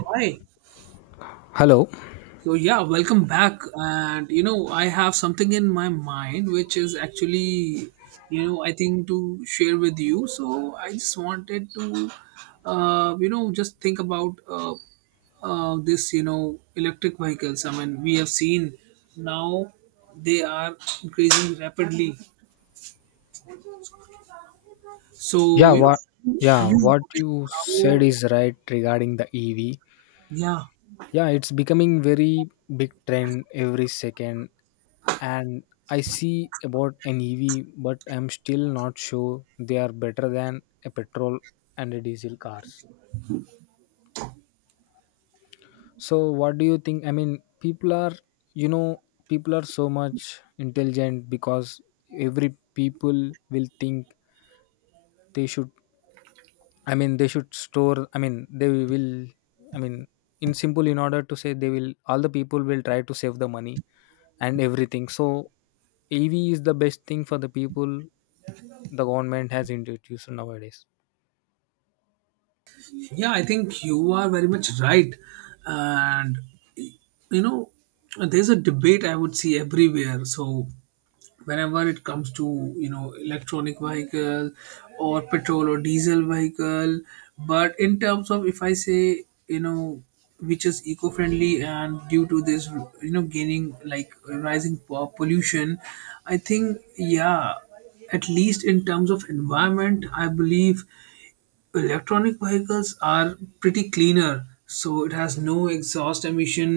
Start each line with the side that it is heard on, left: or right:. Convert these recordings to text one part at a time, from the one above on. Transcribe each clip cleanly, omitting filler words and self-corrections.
right: Hi.
left: Hello.
right: So yeah, welcome back. And I have something in my mind which is actually, I think to share with you. So I just wanted to, just think about this, electric vehicles. I mean, we have seen now they are increasing rapidly.
left: Yeah,
right: So
left: what yeah,
right: have you
left: what
right: noticed
left: you said
right: how?
left: is right regarding the EV.
right: Yeah,
left: Yeah, it's becoming very big trend every second, and I see about an EV, but I'm still not sure they are better than a petrol and a diesel cars. So what do you think? People are you know, people are so much intelligent because every people will think they should they should store. They will. I mean, in simple, in order to say they will, all the people will try to save the money and everything. So EV is the best thing for the people. The government has introduced nowadays.
right: yeah. I think you are very much right, and you know there's a debate I would see everywhere. So whenever it comes to electronic vehicle or petrol or diesel vehicle, but in terms of, if I say, which is eco-friendly, and due to this, gaining like rising pollution, I think yeah, at least in terms of environment, I believe electronic vehicles are pretty cleaner, so it has no exhaust emission,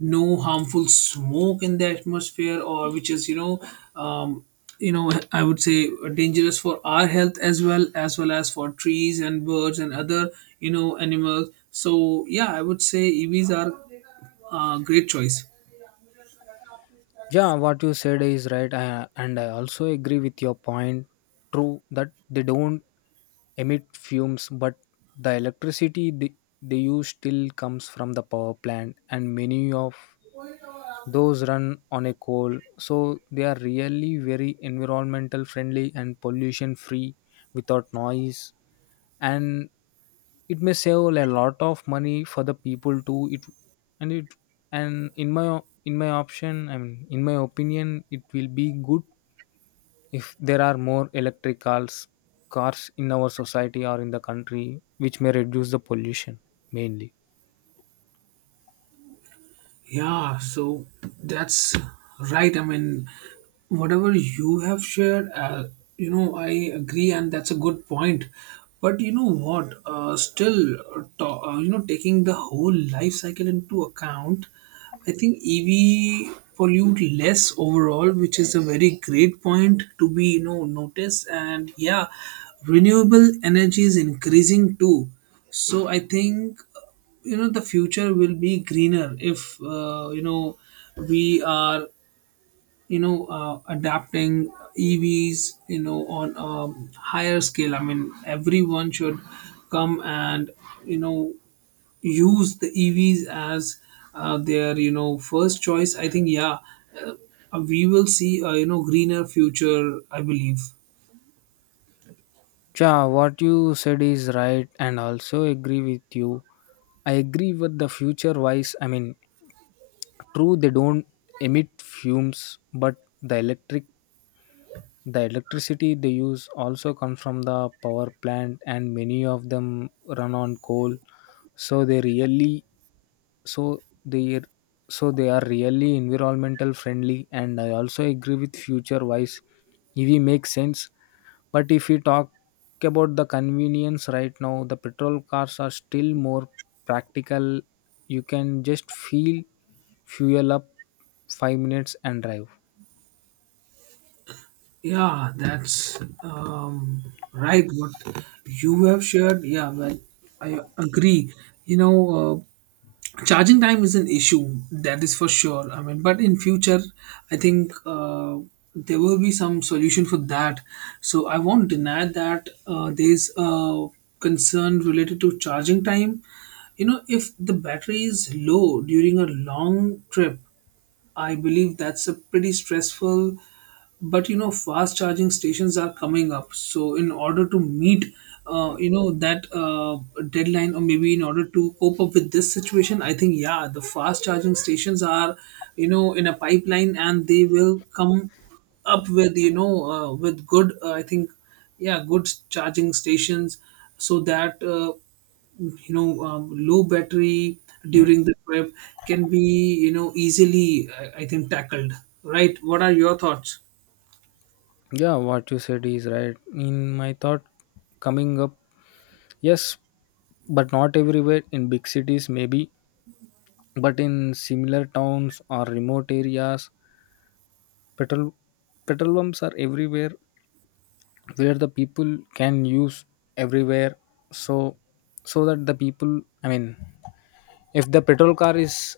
right: no harmful smoke in the atmosphere, or which is, um, I would say, dangerous for our health, as well as for trees and birds and other, animals. So yeah, I would say EVs are a great choice.
left: Yeah, what you said is right, and I also agree with your point. True that they don't emit fumes, but the electricity they use still comes from the power plant, and many of those run on a coal, so they are really very environmental friendly and pollution free without noise. And it may save a lot of money for the people too. It and it and in my opinion, it will be good if there are more electric cars in our society or in the country, which may reduce the pollution mainly.
right: Yeah, so that's right. I mean, whatever you have shared, I agree, and that's a good point. But you know what? Still, taking the whole life cycle into account, I think EV pollute less overall, which is a very great point to be noticed. And yeah, renewable energy is increasing too. So I think the future will be greener if we are adapting EVs on a higher scale. I mean, everyone should come and you know use the EVs as their first choice. I think yeah, uh, we will see a greener future, I believe.
left: Yeah, what you said is right, and also agree with you. I agree with the future wise. True, they don't emit fumes, but the electric, the electricity they use also comes from the power plant, and many of them run on coal, so they really so they so they are really environmental friendly, and I also agree with future wise EV makes sense. But if we talk about the convenience right now, the petrol cars are still more practical. You can just feel, fuel up 5 minutes and drive.
right: Yeah, that's right. What you have shared, yeah, well, I agree. You know, uh, Charging time is an issue, that is for sure. I mean, but in future, I think there will be some solution for that. So I won't deny that there's a concern related to charging time. You know, if the battery is low during a long trip, I believe that's a pretty stressful. But you know, fast charging stations are coming up. So in order to meet, that deadline, or maybe in order to cope up with this situation, I think yeah, the fast charging stations are, in a pipeline, and they will come up with good, I think, yeah, good charging stations, so that. Low battery during the trip can be easily, I think, tackled. Right, what are your thoughts?
left: Yeah, what you said is right. In my thought, coming up, yes, but not everywhere in big cities maybe, but in similar towns or remote areas, petrol petrol pumps are everywhere, where the people can use everywhere. So so that the people, i mean if the petrol car is,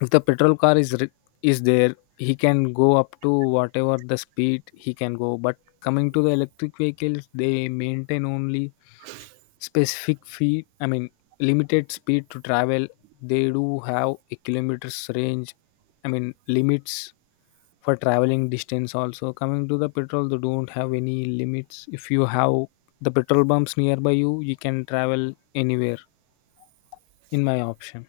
left: if the petrol car is re- is there, he can go up to whatever the speed he can go. But coming to the electric vehicles, they maintain only specific feet, limited speed to travel. They do have a kilometers range, limits for traveling distance. Also coming to the petrol, they don't have any limits. If you have the petrol pumps nearby you you can travel anywhere, in my option.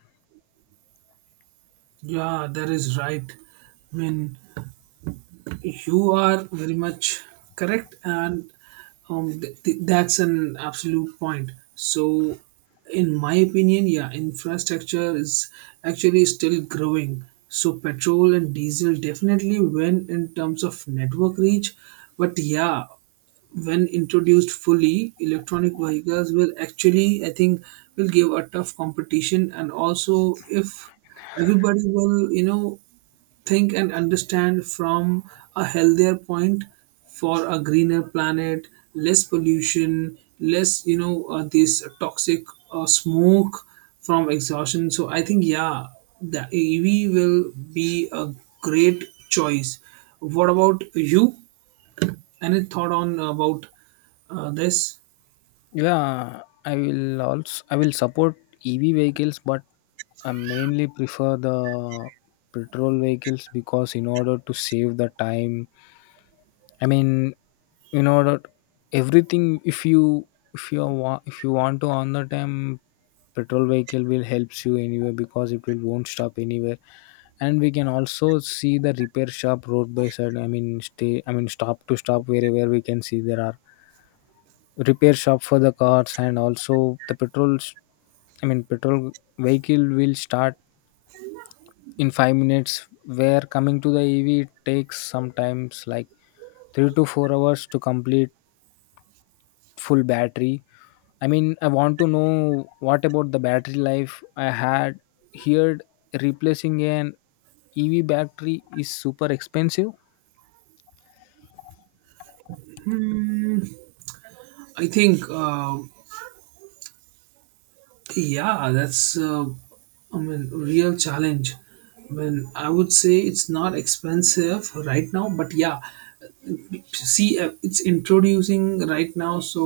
right: Yeah, that is right. I mean, you are very much correct, and that's an absolute point. So, in my opinion, yeah, infrastructure is actually still growing. So, petrol and diesel definitely win in terms of network reach, but yeah, when introduced fully, electronic vehicles will actually, I think, will give a tough competition, and also if everybody will, think and understand from a healthier point, for a greener planet, less pollution, less this toxic, smoke from exhaustion. So I think yeah, the EV will be a great choice. What about you? Any thought on about this?
left: Yeah, I will support EV vehicles, but I mainly prefer the petrol vehicles, because in order to save the time, i mean you know that everything. If you want, to on the time, petrol vehicle will helps you anywhere, because it will won't stop anywhere. And we can also see the repair shop road by side, I mean stay I mean stop to stop wherever we can see. There are repair shop for the cars. And also the petrols, petrol vehicle will start in 5 minutes, where coming to the EV it takes sometimes like 3 to 4 hours to complete full battery. I mean, I want to know what about the battery life. I had heard replacing an EV battery is super expensive.
right: Hmm, I think yeah, that's I mean, real challenge. I mean, I would say it's not expensive right now, but yeah, see it's introducing right now, so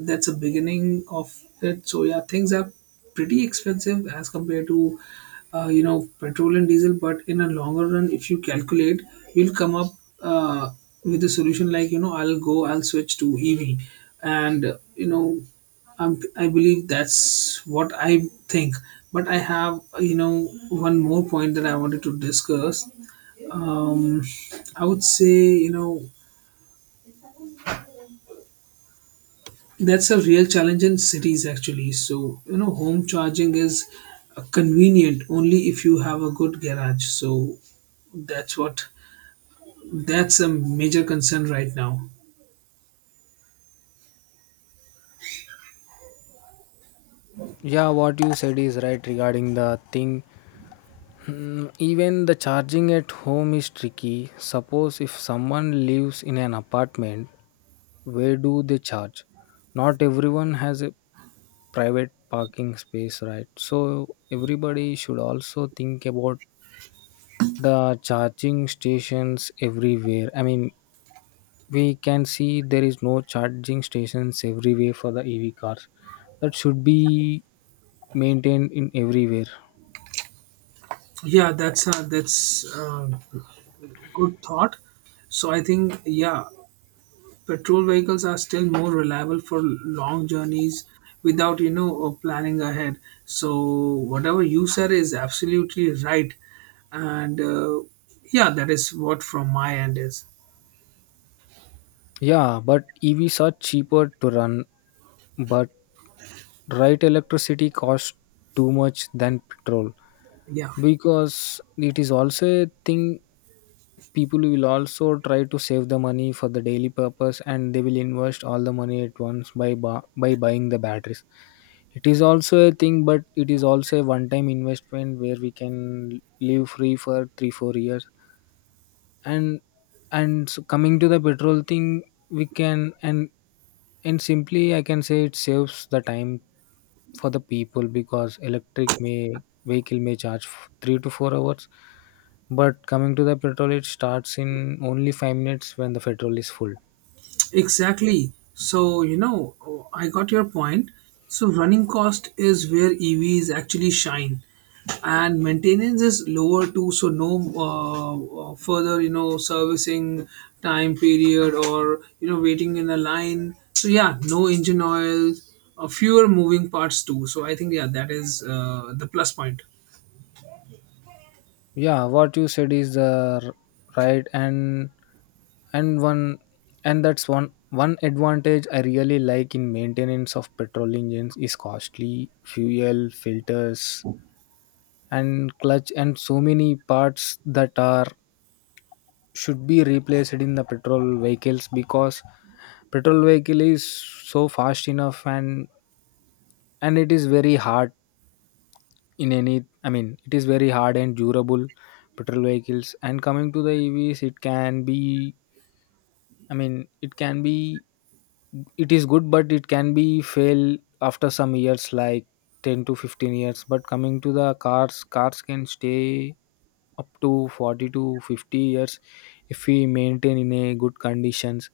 right: that's a beginning of it. So yeah, things are pretty expensive as compared to petrol and diesel, but in a longer run, if you calculate, you'll come up uh, with a solution like I'll switch to EV. And I believe that's what I think. But I have, one more point that I wanted to discuss. Um, I would say, that's a real challenge in cities actually. So, home charging is convenient only if you have a good garage. So, that's what that's a major concern right now.
left: Yeah, what you said is right regarding the thing. Hmm. Even the charging at home is tricky. Suppose if someone lives in an apartment, where do they charge? Not everyone has a private parking space, right? So everybody should also think about the charging stations everywhere. I mean, we can see there is no charging stations everywhere for the EV cars. That should be maintained in everywhere.
right: Yeah, that's a good thought. So, I think yeah, petrol vehicles are still more reliable for long journeys without, planning ahead. So, whatever you said is absolutely right. And yeah, that is what from my end is.
left: Yeah, but EVs are cheaper to run, but right, electricity costs too much than petrol.
right: Yeah,
left: Because it is also a thing, people will also try to save the money for the daily purpose, and they will invest all the money at once by by buying the batteries. It is also a thing, but it is also a one time investment where we can live free for 3 4 years. And and so coming to the petrol thing, we can and simply I can say it saves the time for the people, because electric may vehicle may charge 3 to 4 hours. But coming to the petrol, it starts in only 5 minutes when the petrol is full.
right: exactly. So, oh, I got your point. So, running cost is where EVs actually shine, and maintenance is lower too. So, no further, servicing time period or, waiting in a line. So, yeah, no engine oil, fewer moving parts too. So, I think, yeah, that is the plus point.
left: Yeah, what you said is right. And and one and that's one advantage I really like. In maintenance of petrol engines, is costly fuel filters and clutch and so many parts that are should be replaced in the petrol vehicles. Because petrol vehicle is so fast enough, and it is very hard in any, it is very hard and durable, petrol vehicles. And coming to the EVs, it can be, i mean it can be it is good, but it can be fail after some years, like 10 to 15 years. But coming to the cars, cars can stay up to 40 to 50 years if we maintain in a good conditions.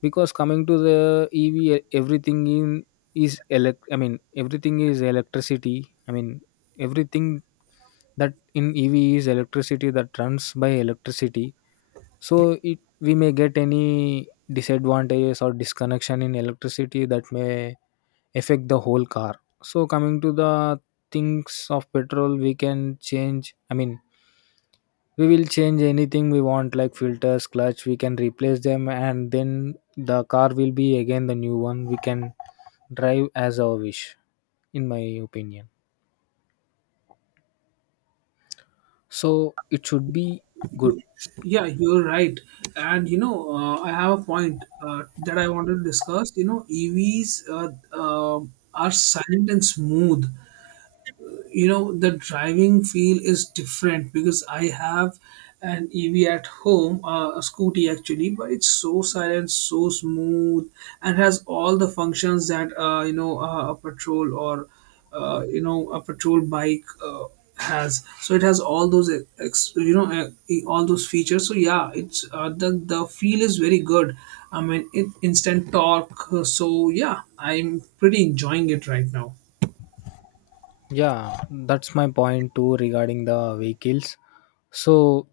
left: Because coming to the EV, e- everything in is elect I mean everything is electricity. i mean everything that in EV is electricity, that runs by electricity. So it, we may get any disadvantages or disconnection in electricity that may affect the whole car. So coming to the things of petrol, we can change, i mean we will change anything we want, like filters, clutch, we can replace them, and then the car will be again the new one, we can drive as our wish, in my opinion. So it should be good.
right: Yeah, you're right. And I have a point that I wanted to discuss. EVs uh, are silent and smooth. The driving feel is different, because I have an EV at home, a scooty actually, but it's so silent, so smooth, and has all the functions that a patrol or a patrol bike has. So it has all those ex- you know uh, all those features. So yeah, it's the feel is very good. I mean, instant torque. So yeah, I'm pretty enjoying it right now.
left: Yeah, that's my point too regarding the vehicles. So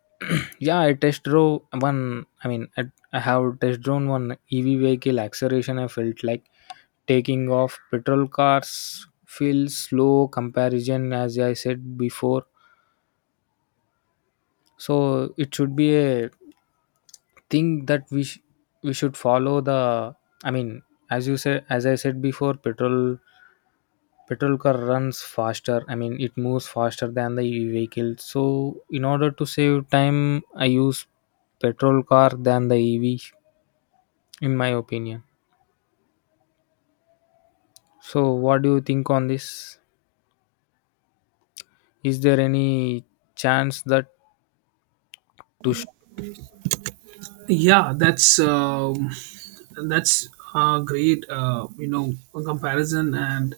left: yeah, I test drove one, I have test drone one EV vehicle acceleration. I felt like taking off. Petrol cars feel slow comparison, as I said before. So it should be a thing that we should follow the. I mean, as you said, as I said before, petrol car runs faster. I mean, it moves faster than the EV vehicle. So in order to save time, I use petrol car than the EV, in my opinion. So what do you think on this? Is there any chance that to sh-
right: Yeah, that's And that's a great, comparison. And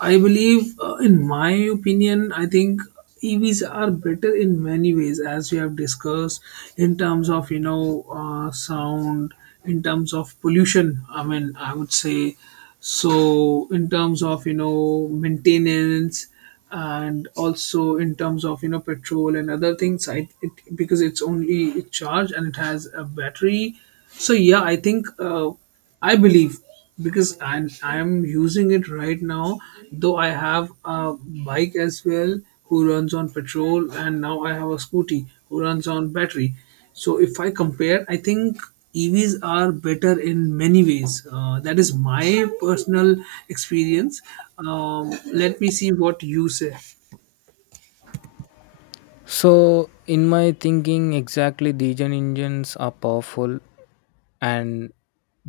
right: I believe, in my opinion, I think EVs are better in many ways, as we have discussed, in terms of sound, in terms of pollution. I mean, I would say so. In terms of maintenance, and also in terms of petrol and other things. Because it's only charged and it has a battery. So yeah, I think. I believe, because I'm using it right now. Though I have a bike as well who runs on petrol, and now I have a scooty who runs on battery. So if I compare, I think EVs are better in many ways. That is my personal experience. Let me see what you say.
left: So in my thinking exactly, diesel engines are powerful and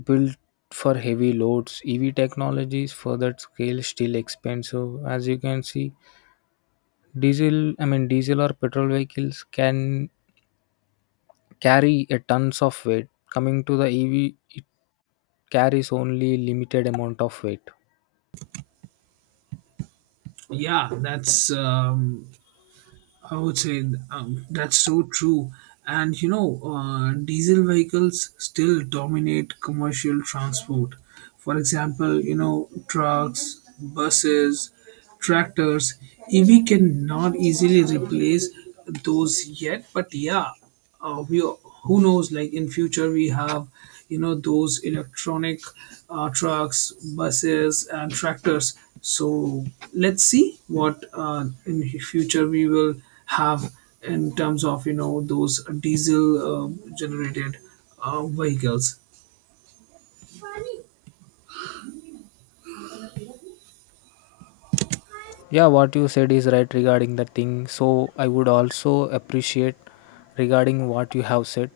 left: built for heavy loads. EV technologies for that scale still expensive. As you can see, diesel I mean diesel or petrol vehicles can carry a tons of weight. Coming to the EV, it carries only limited amount of weight.
right: Yeah, that's I would say, that's so true. And diesel vehicles still dominate commercial transport. For example, trucks, buses, tractors, EV cannot easily replace those yet, but yeah, we who knows, like in future we have those electronic, trucks, buses, and tractors. So let's see what in future we will have in terms of those diesel, uh, generated, vehicles.
left: Yeah, what you said is right regarding the thing. So I would also appreciate regarding what you have said.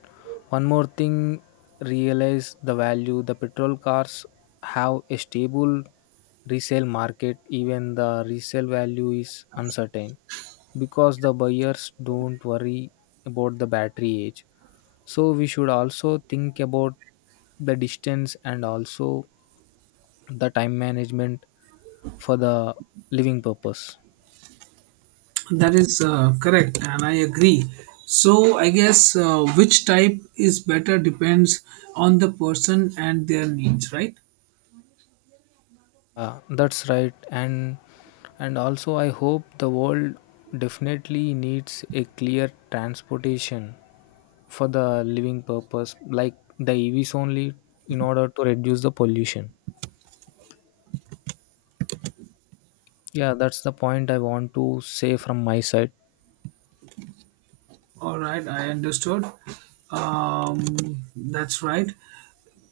left: One more thing, realize the value. The petrol cars have a stable resale market, even the resale value is uncertain, because the buyers don't worry about the battery age. So we should also think about the distance, and also the time management for the living purpose.
right: That is correct, and I agree. So I guess which type is better depends on the person and their needs, right?
left: Yeah, that's right. And also I hope the world definitely needs a clear transportation for the living purpose, like the EVs only, in order to reduce the pollution. Yeah, that's the point I want to say from my side.
right: All right, I understood. That's right.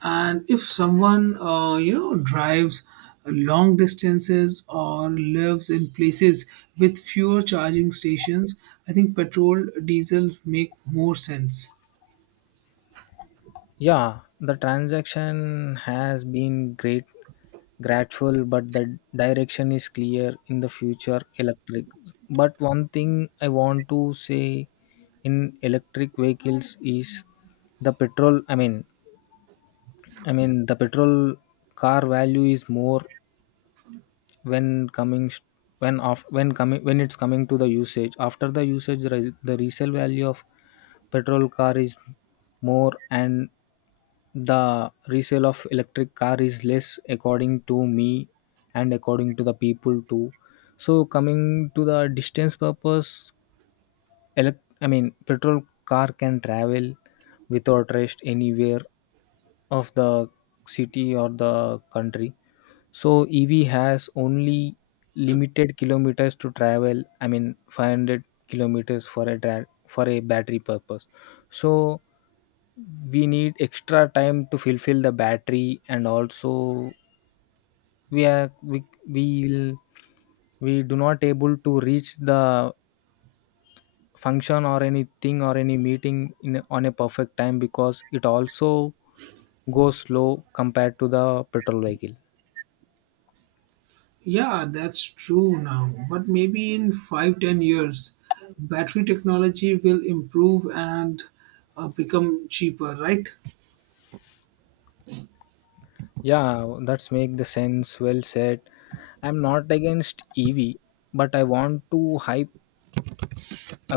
right: And if someone, drives long distances or lives in places with fewer charging stations, I think petrol, diesel make more sense.
left: Yeah, the transaction has been great, grateful, but the direction is clear in the future electric. But one thing I want to say in electric vehicles is the petrol. The petrol car value is more when coming, when off, when coming, when it's coming to the usage. After the usage, the resale value of petrol car is more, and the resale of electric car is less, according to me and according to the people too. So coming to the distance purpose, petrol car can travel without rest anywhere of the city or the country. So EV has only limited kilometers to travel, I mean 500 kilometers, for a for a battery purpose. So we need extra time to fulfill the battery. And also we are we will we do not able to reach the function or anything or any meeting in on a perfect time, because it also goes slow compared to the petrol vehicle.
right: Yeah, that's true now. But maybe in 5, 10 years, battery technology will improve and become cheaper, right?
left: Yeah, that's make the sense, well said. I'm not against EV, but I want to hype,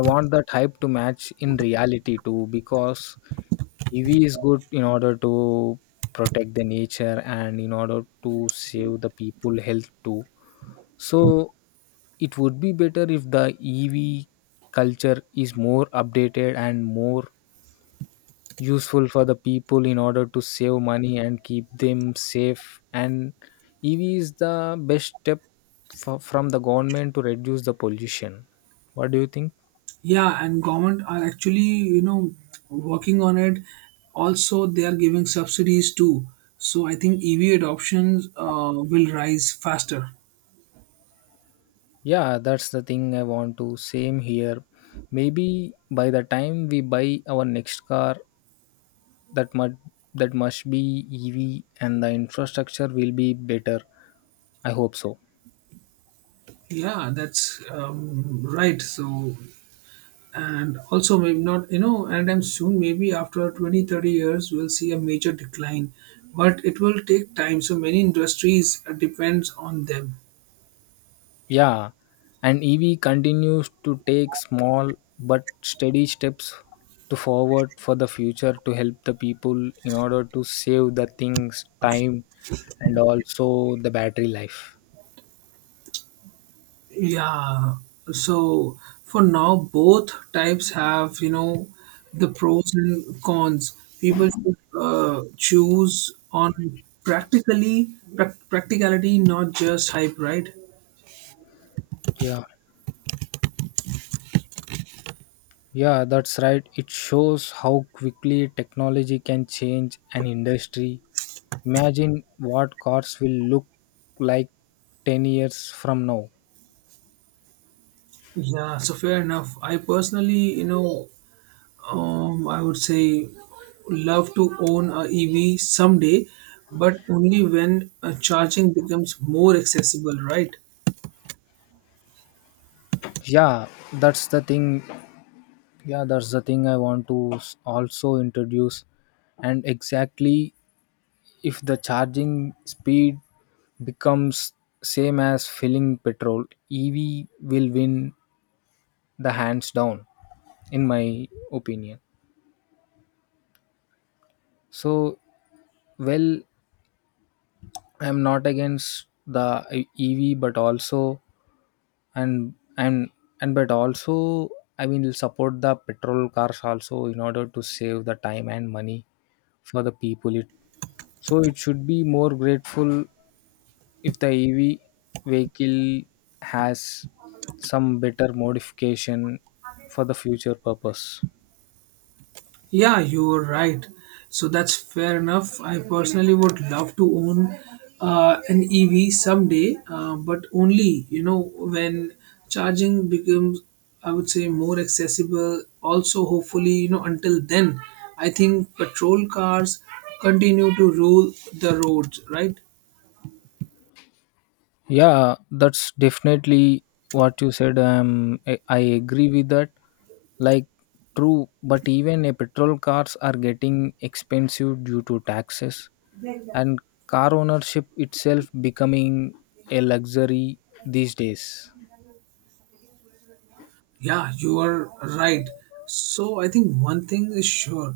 left: I want that hype to match in reality too. Because EV is good in order to protect the nature, and in order to save the people health too. So it would be better if the EV culture is more updated and more useful for the people, in order to save money and keep them safe. And EV is the best step for, from the government to reduce the pollution. What do you think?
right: Yeah, and government are actually, you know working on it. Also they are giving subsidies too. So I think EV adoptions will rise faster.
left: Yeah, that's the thing I want to. Same here. Maybe by the time we buy our next car, that must that must be EV and the infrastructure will be better. I hope so.
right: Yeah, that's right. So, and also maybe not anytime soon, maybe after 20-30 years we'll see a major decline, but it will take time. So many industries depends on them.
left: Yeah, and EV continues to take small but steady steps to forward for the future to help the people in order to save the things, time, and also the battery life.
right: Yeah, so for now, both types have, the pros and cons. People should choose on practically prac practicality, not just hype, right?
left: Yeah. Yeah, that's right. It shows how quickly technology can change an industry. Imagine what cars will look like 10 years from now.
right: Yeah, so fair enough. I personally, I would say, love to own a EV someday, but only when charging becomes more accessible, right?
left: Yeah, that's the thing. Yeah, that's the thing I want to also introduce. And exactly if the charging speed becomes same as filling petrol, EV will win the hands down in my opinion. So, well, I'm not against the EV, but also and and and but also I will support the petrol cars also in order to save the time and money for the people. It so it should be more grateful if the EV vehicle has some better modification for the future purpose.
right: Yeah, you're right. So that's fair enough. I personally would love to own an EV someday, but only when charging becomes, I would say, more accessible. Also, hopefully, until then, I think patrol cars continue to rule the roads, right?
left: Yeah, that's definitely what you said. I agree with that. Like, true, but even a petrol cars are getting expensive due to taxes and car ownership itself becoming a luxury these days.
right: Yeah, you are right. So I think one thing is sure,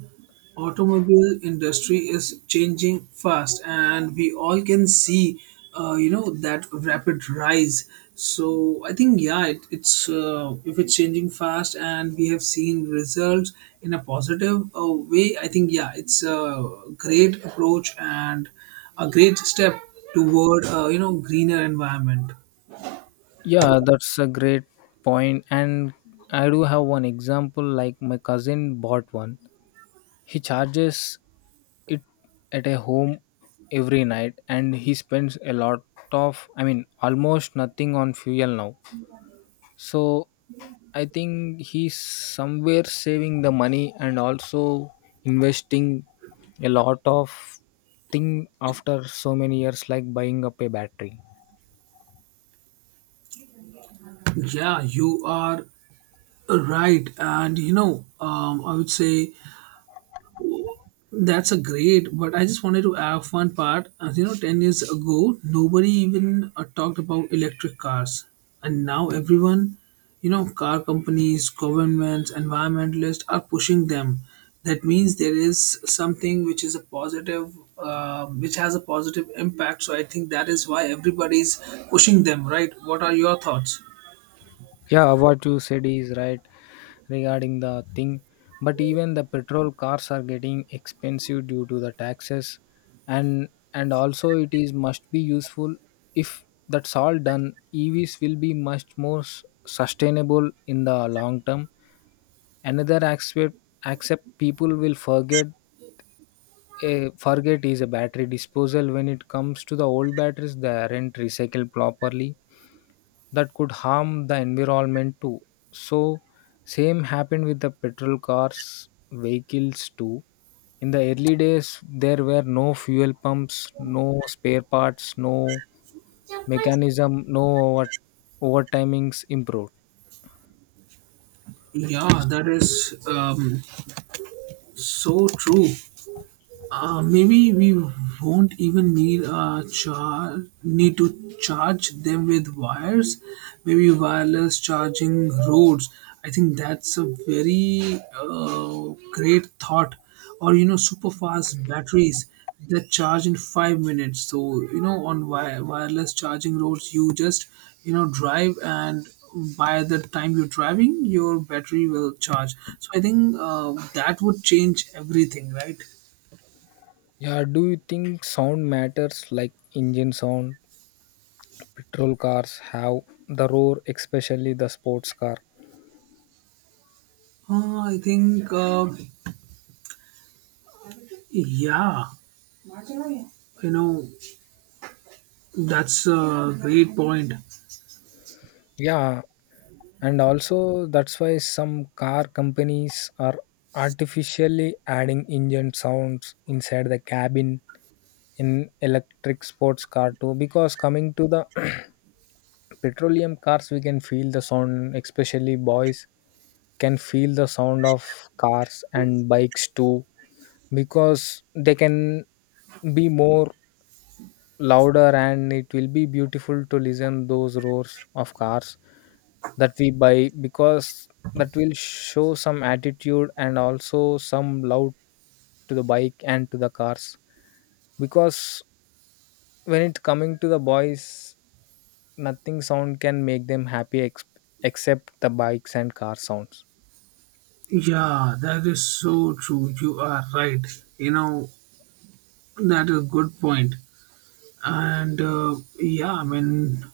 right: automobile industry is changing fast, and we all can see, that rapid rise. So I think yeah, it, it's if it's changing fast, and we have seen results in a positive way. I think yeah, it's a great approach and a great step toward greener environment.
left: Yeah, that's a great point. And I do have one example. Like my cousin bought one. He charges it at a home every night and he spends a lot of, I mean almost nothing on fuel now. So I think he's somewhere saving the money and also investing a lot of thing after so many years like buying up a battery.
right: Yeah, you are right, and I would say, that's a great. But I just wanted to add one part. As you know, 10 years ago, nobody even talked about electric cars, and now everyone, car companies, governments, environmentalists are pushing them. That means there is something which is a positive, which has a positive impact. So I think that is why everybody is pushing them. Right? What are your thoughts?
left: Yeah, what you said is right regarding the thing, but even the petrol cars are getting expensive due to the taxes. and and also it is must be useful if that's all done, EVs will be much more sustainable in the long term. Another aspect, accept people will forget a forget is a battery disposal. When it comes to the old batteries, they aren't recycled properly. That could harm the environment too. So same happened with the petrol cars vehicles too. In the early days, there were no fuel pumps, no spare parts, no mechanism, no over, overtimings improved.
right: Yeah, that is so true. Maybe we won't even need to charge them with wires. Maybe wireless charging roads. I think that's a very great thought. Or super fast batteries that charge in 5 minutes. So on wireless charging roads, you just drive, and by the time you're driving your battery will charge. So I think that would change everything, right?
left: Yeah, do you think sound matters, like engine sound? Petrol cars have the roar, especially the sports car.
right: I think, yeah, you know, that's a great point.
left: Yeah, and also that's why some car companies are artificially adding engine sounds inside the cabin in electric sports car too. Because coming to the petroleum cars, we can feel the sound, especially boys can feel the sound of cars and bikes too, because they can be more louder and it will be beautiful to listen those roars of cars that we buy, because that will show some attitude and also some love to the bike and to the cars. Because when it coming to the boys, nothing sound can make them happy except the bikes and car sounds.
right: Yeah, that is so true. You are right. You know, that is a good point. And yeah, I mean,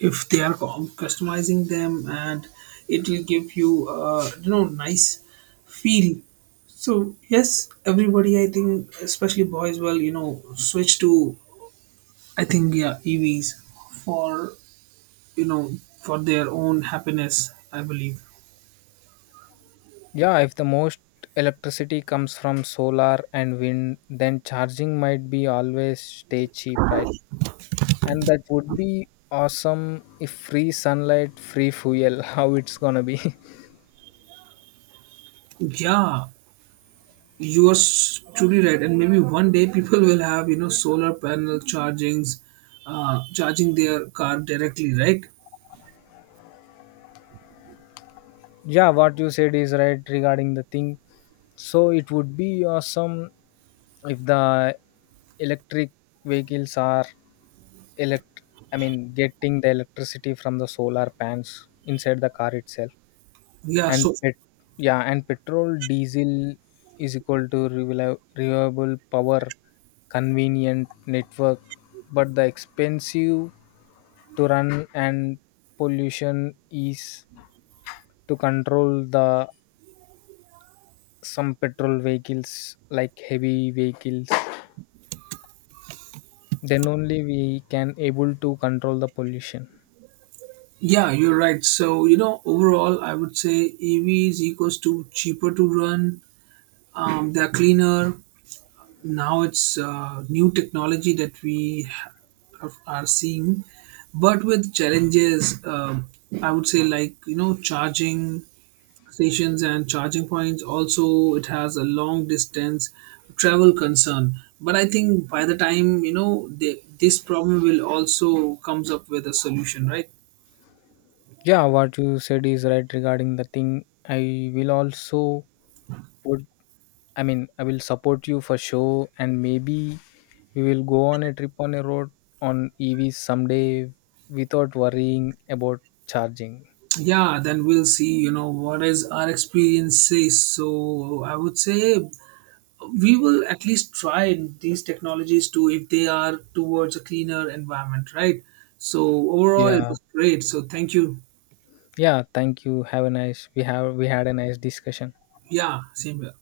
right: if they are customizing them, and it will give you, nice feel. So yes, everybody, I think, especially boys, well, switch to, I think, yeah, EVs for you know for their own happiness, I believe.
left: Yeah, if the most electricity comes from solar and wind, then charging might be always stay cheap, right? And that would be awesome if free sunlight, free fuel, how it's gonna be.
right: Yeah, you are truly right. And maybe one day people will have solar panel charging their car directly, right?
left: Yeah, what you said is right regarding the thing. So it would be awesome if the electric vehicles are elect I mean getting the electricity from the solar pans inside the car itself.
right: Yeah,
left: and
right: so
left: pet yeah, and petrol diesel is equal to reliable power, convenient network, but the expensive to run. And pollution is to control the some petrol vehicles like heavy vehicles, then only we can able to control the pollution.
right: yeah, you're right. So overall, I would say EVs equals to cheaper to run. They're cleaner. Now it's new technology that we are seeing, but with challenges. um, I would say, like, charging stations and charging points. Also, it has a long distance travel concern. But I think by the time this problem will also comes up with a solution, right?
left: Yeah, what you said is right regarding the thing. I will also put, I mean, I will support you for sure, and maybe we will go on a trip on a road on EVs someday without worrying about charging.
right: Yeah, then we'll see. You know what is our experience says. So I would say we will at least try these technologies too if they are towards a cleaner environment, right? So overall, it
left: Yeah,
right: was great. So thank you.
left: yeah. Thank you. Have a nice. We have we had a nice discussion.
right: Yeah, same here.